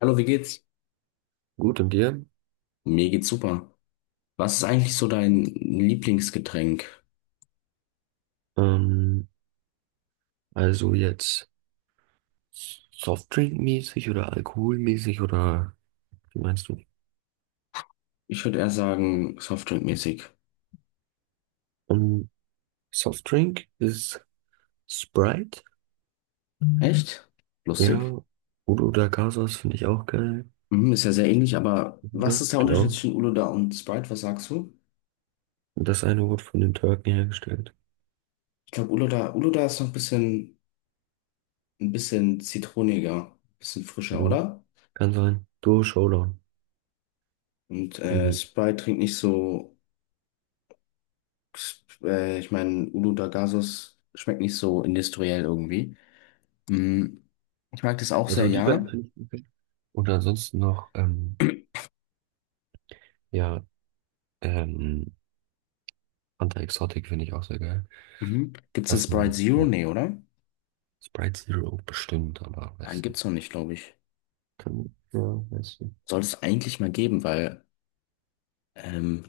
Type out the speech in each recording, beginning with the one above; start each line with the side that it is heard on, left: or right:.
left: Hallo, wie geht's?
right: Gut, und dir?
left: Mir geht's super. Was ist eigentlich so dein Lieblingsgetränk?
right: Ähm, also jetzt Softdrink-mäßig oder alkoholmäßig oder wie meinst du?
left: Ich würde eher sagen, Softdrinkmäßig.
right: Ähm, Softdrink ist Sprite,
left: Echt?
right: ja.
left: Lustig.
right: Udo da Casas finde ich auch geil.
left: Mhm, ist ja sehr ähnlich, aber was
right: Ja,
left: ist der Unterschied
right: genau.
left: zwischen Uluda und Sprite? Was sagst du?
right: Und das eine wurde von den Türken hergestellt.
left: Ich glaube, Uluda ist noch ein bisschen zitroniger, ein bisschen frischer,
right: Mhm.
left: oder?
right: Kann sein. Duo Showdown.
left: Und
right: Ähm,
left: Sprite trinkt nicht so, ich meine, Uluda Gasos schmeckt nicht so industriell irgendwie. Mhm. Ich mag das auch sehr,
right: also die beiden
left: ja.
right: finde ich okay. Und ansonsten noch, ja, ähm, Fanta Exotic finde ich auch sehr geil.
left: Mhm. Gibt's
right: Das
left: eine
right: ist
left: Sprite
right: mein
left: Zero? Nee, oder?
right: Sprite Zero bestimmt, aber
left: Nein,
right: weiß nicht.
left: gibt's noch nicht, glaube ich.
right: Kann, ja, weiß nicht.
left: Sollte es eigentlich mal geben, weil ähm,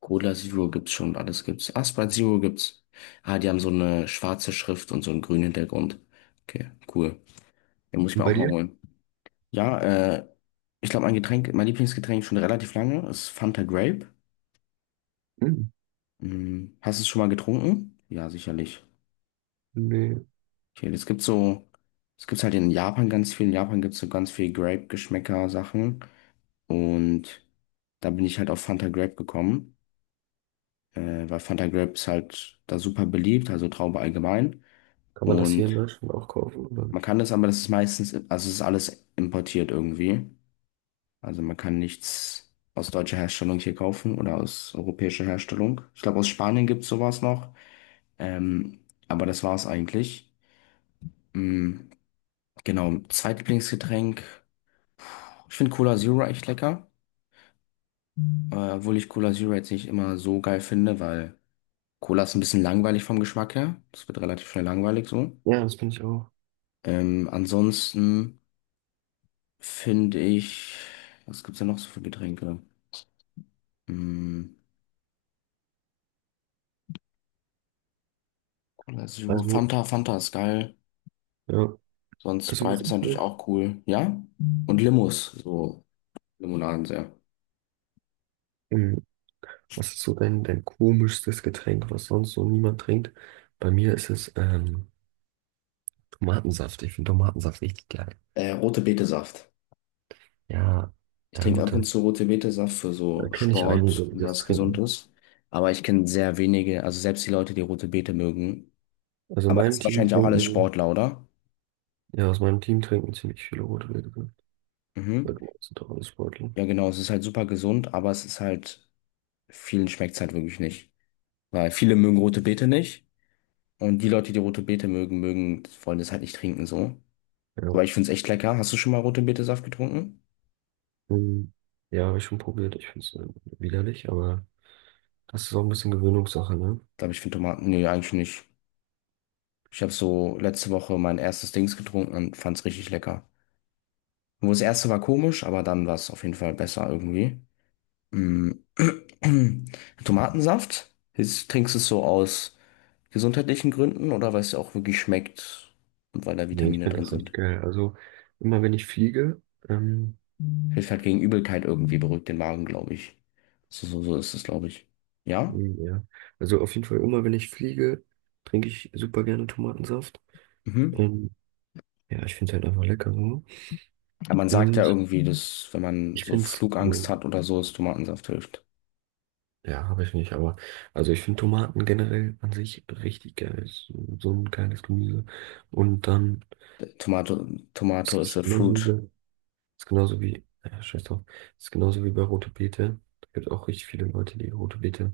left: Cola Zero gibt's schon, alles gibt's. Ah, Sprite Zero gibt's. Ah, die haben so eine schwarze Schrift und so einen grünen Hintergrund. Okay, cool. Den muss ich
right: Und
left: mir
right: bei
left: auch mal
right: dir?
left: holen. Ja, ich glaube, mein Getränk, mein Lieblingsgetränk schon relativ lange ist Fanta Grape.
right: Hm.
left: Hm, hast du es schon mal getrunken? Ja, sicherlich.
right: Nee.
left: Okay, es gibt's halt in Japan ganz viel. In Japan gibt's so ganz viel Grape-Geschmäcker-Sachen. Und da bin ich halt auf Fanta Grape gekommen. Weil Fanta Grape ist halt da super beliebt, also Traube allgemein.
right: Kann man das hier in
left: Und
right: Deutschland auch kaufen? Oder?
left: man kann das, aber das ist meistens, also es ist alles importiert irgendwie. Also man kann nichts aus deutscher Herstellung hier kaufen oder aus europäischer Herstellung. Ich glaube, aus Spanien gibt es sowas noch. Ähm, aber das war's eigentlich. Mm, genau, Zweitlieblingsgetränk. Ich finde Cola Zero echt lecker. Obwohl ich Cola Zero jetzt nicht immer so geil finde, weil Cola ist ein bisschen langweilig vom Geschmack her. Das wird relativ schnell langweilig so.
right: Ja, das bin ich auch.
left: Ansonsten finde ich, was gibt's denn noch so für Getränke? Hm, Cola Zero,
right: Also,
left: Fanta ist geil.
right: ja.
left: Sonst
right: Also, was
left: Sprite ist
right: ich
left: natürlich
right: noch?
left: auch cool. Ja? Und Limos, so Limonaden sehr.
right: Hm. Was ist so dein komischstes Getränk, was sonst so niemand trinkt? Bei mir ist es Tomatensaft. Ich finde Tomatensaft richtig geil.
left: Rote Betesaft.
right: Ja,
left: Ich
right: ja,
left: trinke
right: gut.
left: ab und
right: Da
left: zu rote Betesaft für
right: da
left: so
right: kenne ich
left: Sport
right: einige, die
left: und
right: das
left: was
right: trinken.
left: Gesundes. Aber ich kenne sehr wenige, also selbst die Leute, die rote Beete mögen.
right: Also, in
left: Aber das
right: meinem
left: sind
right: Team
left: wahrscheinlich auch alles
right: trinken,
left: Sportler, oder?
right: ja, aus meinem Team trinken ziemlich viele Rotwürste. Weil
left: Mhm.
right: du meinst, sind doch alles Sportler.
left: Ja, genau, es ist halt super gesund, aber es ist halt, vielen schmeckt es halt wirklich nicht. Weil viele mögen rote Beete nicht. Und die Leute, die rote Beete mögen, wollen das halt nicht trinken, so.
right: Ja.
left: Aber ich find's echt lecker. Hast du schon mal rote Beete-Saft getrunken?
right: Ähm, Ja, habe ich schon probiert. Ich finde es widerlich, aber das ist auch ein bisschen Gewöhnungssache, ne?
left: Glaube ich, finde Tomaten. Nee, eigentlich nicht. Ich habe so letzte Woche mein erstes Dings getrunken und fand's richtig lecker. Wo das erste war komisch, aber dann war's auf jeden Fall besser irgendwie. Mm. Tomatensaft? Jetzt trinkst du es so aus gesundheitlichen Gründen oder weil es dir auch wirklich schmeckt und weil da
right: Nee, ich
left: Vitamine
right: finde
left: drin
right: das echt
left: sind?
right: geil. Also immer wenn ich fliege, ähm,
left: Hilft halt gegen Übelkeit irgendwie, beruhigt den Magen, glaube ich. So ist es, glaube ich. Ja?
right: ja, also auf jeden Fall immer wenn ich fliege, trinke ich super gerne Tomatensaft.
left: Mhm.
right: Ähm, ja, ich finde es halt einfach lecker so.
left: Ja, man sagt ja
right: Und
left: irgendwie, dass wenn man
right: ich
left: so
right: finde es
left: Flugangst
right: so,
left: hat oder so, es Tomatensaft hilft.
right: ja, habe ich nicht, aber also ich finde Tomaten generell an sich richtig geil. So so ein geiles Gemüse. Und dann,
left: D- Tomato,
right: es
left: Tomato is
right: ist
left: a fruit.
right: genauso. Ist genauso wie, scheiß drauf, ist genauso wie bei Rote Beete. Es gibt auch richtig viele Leute, die Rote Beete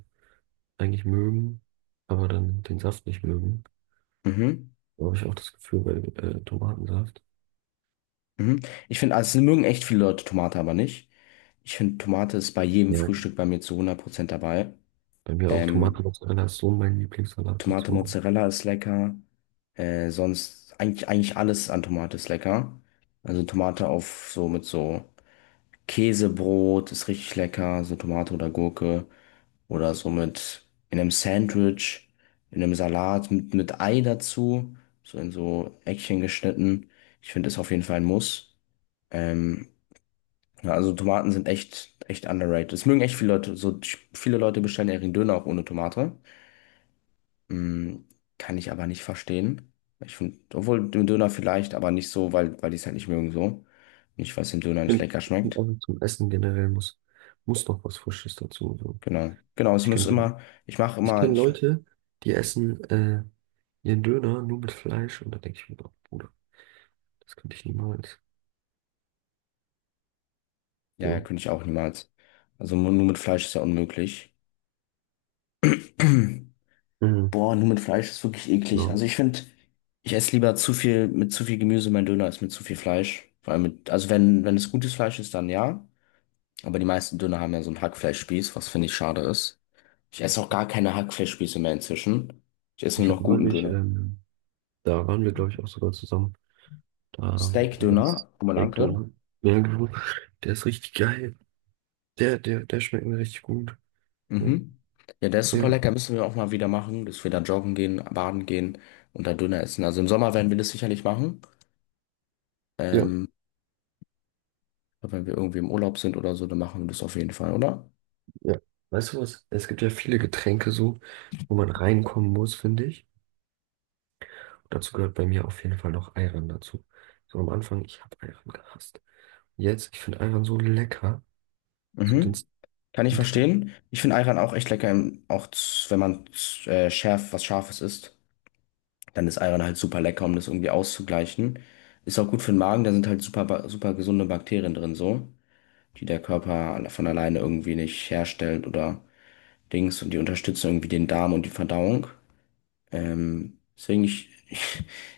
right: eigentlich mögen, aber dann den Saft nicht mögen.
left: Mhm.
right: Da habe ich auch das Gefühl bei Tomatensaft.
left: Mhm. Ich finde, also es mögen echt viele Leute Tomate, aber nicht. Ich finde, Tomate ist bei jedem
right: Ja,
left: Frühstück bei mir zu 100% dabei.
right: bei mir auch
left: Ähm,
right: Tomatenmozzarella ist so mein Lieblingssalat
left: Tomate
right: bezogen.
left: Mozzarella ist lecker. Sonst eigentlich alles an Tomate ist lecker. Also Tomate auf so mit so Käsebrot ist richtig lecker, so Tomate oder Gurke oder so mit in einem Sandwich, in einem Salat mit Ei dazu, so in so Eckchen geschnitten. Ich finde das auf jeden Fall ein Muss. Ähm, ja, also Tomaten sind echt, echt underrated. Das mögen echt viele Leute. So viele Leute bestellen ja ihren Döner auch ohne Tomate. Mm, Kann ich aber nicht verstehen. Ich finde, obwohl den Döner vielleicht, aber nicht so, weil die es halt nicht mögen so. Nicht, weil es dem Döner
right: Ich
left: nicht
right: finde
left: lecker
right: Find
left: schmeckt.
right: auch zum Essen generell muss noch was Frisches dazu. So.
left: Genau. Genau, es
right: Ich
left: muss
right: könnte,
left: immer, ich mache
right: Ich
left: immer,
right: kenne
left: ich,
right: Leute, die essen ihren Döner nur mit Fleisch und da denke ich mir, oh, Bruder, das könnte ich niemals.
left: ja, ja,
right: So.
left: könnte ich auch niemals. Also nur mit Fleisch ist ja unmöglich.
right: Mhm.
left: Boah, nur mit Fleisch ist wirklich eklig.
right: Ja.
left: Also ich finde, ich esse lieber zu viel, mit zu viel Gemüse mein Döner als mit zu viel Fleisch. Vor allem mit, also wenn es gutes Fleisch ist, dann ja. Aber die meisten Döner haben ja so einen Hackfleischspieß, was finde ich schade ist. Ich esse auch gar keine Hackfleischspieße mehr inzwischen. Ich esse
right: Ich
left: nur noch
right: habe
left: guten
right: neulich
left: Döner.
right: da waren wir, glaube ich, auch sogar zusammen. Da, wo du
left: Steak-Döner,
right: warst. Direkt,
left: Oberlanke,
right: oder? Ja, genau. Der ist richtig geil. Der schmeckt mir richtig gut.
left: Mhm. Ja, der ist super
right: Ja,
left: lecker, müssen wir auch mal wieder machen, dass wir da joggen gehen, baden gehen und da Döner essen. Also im Sommer werden wir das sicherlich machen.
right: ja,
left: Ähm, aber wenn wir irgendwie im Urlaub sind oder so, dann machen wir das auf jeden Fall, oder?
right: ja. Weißt du was? Es gibt ja viele Getränke so, wo man reinkommen muss, finde ich. Dazu gehört bei mir auf jeden Fall noch Ayran dazu. So am Anfang, ich habe Ayran gehasst. Jetzt, ich finde Ayran so lecker. So den,
left: Mhm. Kann ich
right: den Trink
left: verstehen. Ich finde Ayran auch echt lecker, wenn man was Scharfes isst, dann ist Ayran halt super lecker, um das irgendwie auszugleichen. Ist auch gut für den Magen, da sind halt super gesunde Bakterien drin, so, die der Körper von alleine irgendwie nicht herstellt oder. Dings und die unterstützen irgendwie den Darm und die Verdauung. Deswegen,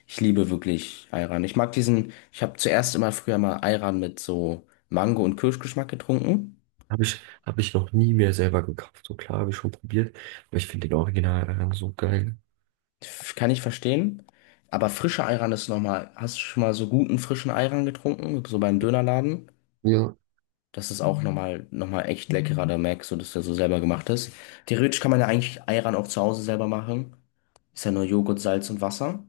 left: ich liebe wirklich Ayran. Ich mag diesen, ich habe zuerst immer früher mal Ayran mit so Mango- und Kirschgeschmack getrunken.
right: hab ich noch nie mehr selber gekauft. So klar, habe ich schon probiert. Aber ich finde den Original Ayran so geil.
left: Kann ich verstehen. Aber frischer Ayran ist nochmal, hast du schon mal so guten frischen Ayran getrunken, so beim Dönerladen?
right: Ja,
left: Das ist auch nochmal echt leckerer, da merkst du, dass der so selber gemacht ist. Theoretisch kann man ja eigentlich Ayran auch zu Hause selber machen. Ist ja nur Joghurt, Salz und Wasser.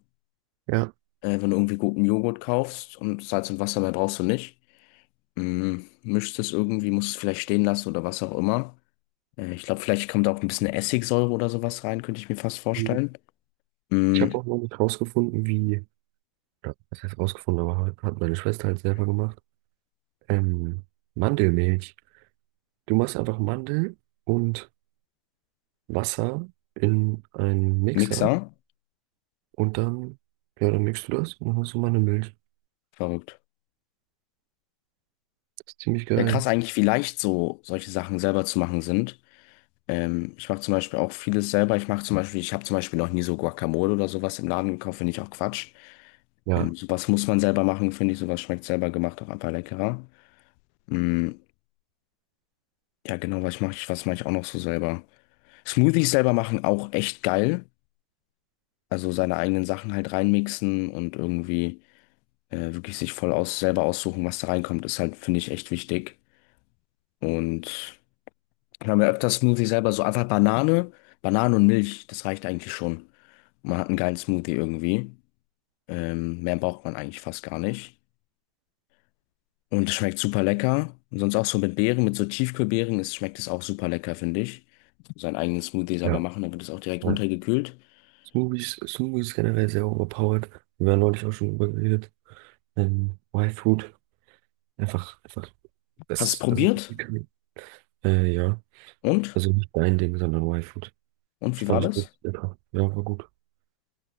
right: ja.
left: Wenn du irgendwie guten Joghurt kaufst und Salz und Wasser mehr brauchst du nicht. Mischst es irgendwie, musst es vielleicht stehen lassen oder was auch immer. Ich glaube, vielleicht kommt auch ein bisschen Essigsäure oder sowas rein, könnte ich mir fast vorstellen.
right: Ich
left: Mm,
right: habe auch noch nicht rausgefunden, wie, oder was heißt rausgefunden, aber hat meine Schwester halt selber gemacht. Ähm, Mandelmilch. Du machst einfach Mandel und Wasser in einen Mixer
left: Mixer?
right: und dann, ja, dann mixt du das und dann hast du Mandelmilch.
left: Verrückt.
right: Das ist ziemlich
left: Ja, krass
right: geil.
left: eigentlich, wie leicht so solche Sachen selber zu machen sind. Ich mache zum Beispiel auch vieles selber. Ich habe zum Beispiel noch nie so Guacamole oder sowas im Laden gekauft, finde ich auch Quatsch.
right: Ja,
left: Sowas muss man selber machen, finde ich. Sowas schmeckt selber gemacht auch einfach leckerer. Mm, ja, genau, was mache ich auch noch so selber? Smoothies selber machen auch echt geil. Also seine eigenen Sachen halt reinmixen und irgendwie wirklich sich voll aus selber aussuchen, was da reinkommt, ist halt, finde ich, echt wichtig. Und wir haben ja öfters Smoothie selber so einfach Banane, Banane und Milch, das reicht eigentlich schon. Man hat einen geilen Smoothie irgendwie. Mehr braucht man eigentlich fast gar nicht. Und es schmeckt super lecker. Und sonst auch so mit Beeren, mit so Tiefkühlbeeren, ist, schmeckt es auch super lecker, finde ich. Seinen eigenen Smoothie selber
right: ja,
left: machen, dann wird es auch direkt
right: ja.
left: runtergekühlt.
right: Smoothies, Smoothies generell sehr overpowered. Wir haben neulich auch schon drüber geredet. Y-Food, einfach,
left: Hast du es
right: das sind
left: probiert?
right: Vitamine. Ja,
left: Und?
right: also nicht dein Ding, sondern Y-Food.
left: Und
right: Das
left: wie war
right: fand ich
left: das?
right: wirklich lecker. Ja, war gut.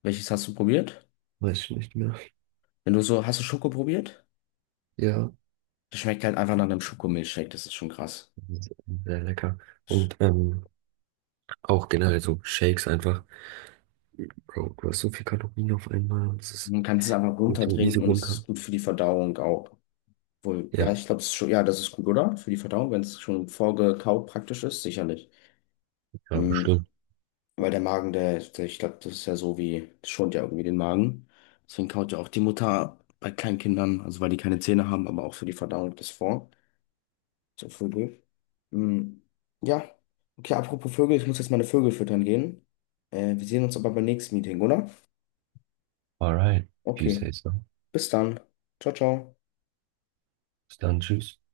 left: Welches hast du probiert?
right: Weiß ich nicht mehr.
left: Wenn du so, hast du Schoko probiert?
right: Ja,
left: Das schmeckt halt einfach nach einem Schokomilchshake, das ist schon krass.
right: sehr sehr lecker. Und auch generell so Shakes einfach. Bro, du hast so viel Kalorien auf einmal und es ist
left: Man kann es einfach
right: geht so easy
left: runtertrinken und es
right: runter.
left: ist gut für die Verdauung auch. Wohl, ja,
right: Ja,
left: ich glaube, schon, ja, das ist gut, oder? Für die Verdauung, wenn es schon vorgekaut praktisch ist, sicherlich.
right: ja,
left: Mhm.
right: bestimmt.
left: Weil der Magen, der ich glaube, das ist ja so wie, das schont ja irgendwie den Magen. Deswegen kaut ja auch die Mutter bei kleinen Kindern, also weil die keine Zähne haben, aber auch für die Verdauung das vor. So, Vögel. Hm, ja. Okay, apropos Vögel, ich muss jetzt meine Vögel füttern gehen. Wir sehen uns aber beim nächsten Meeting, oder?
right: Alright, if you
left: Okay.
right: say so.
left: Bis dann. Ciao, ciao.
right: Bis dann, tschüss.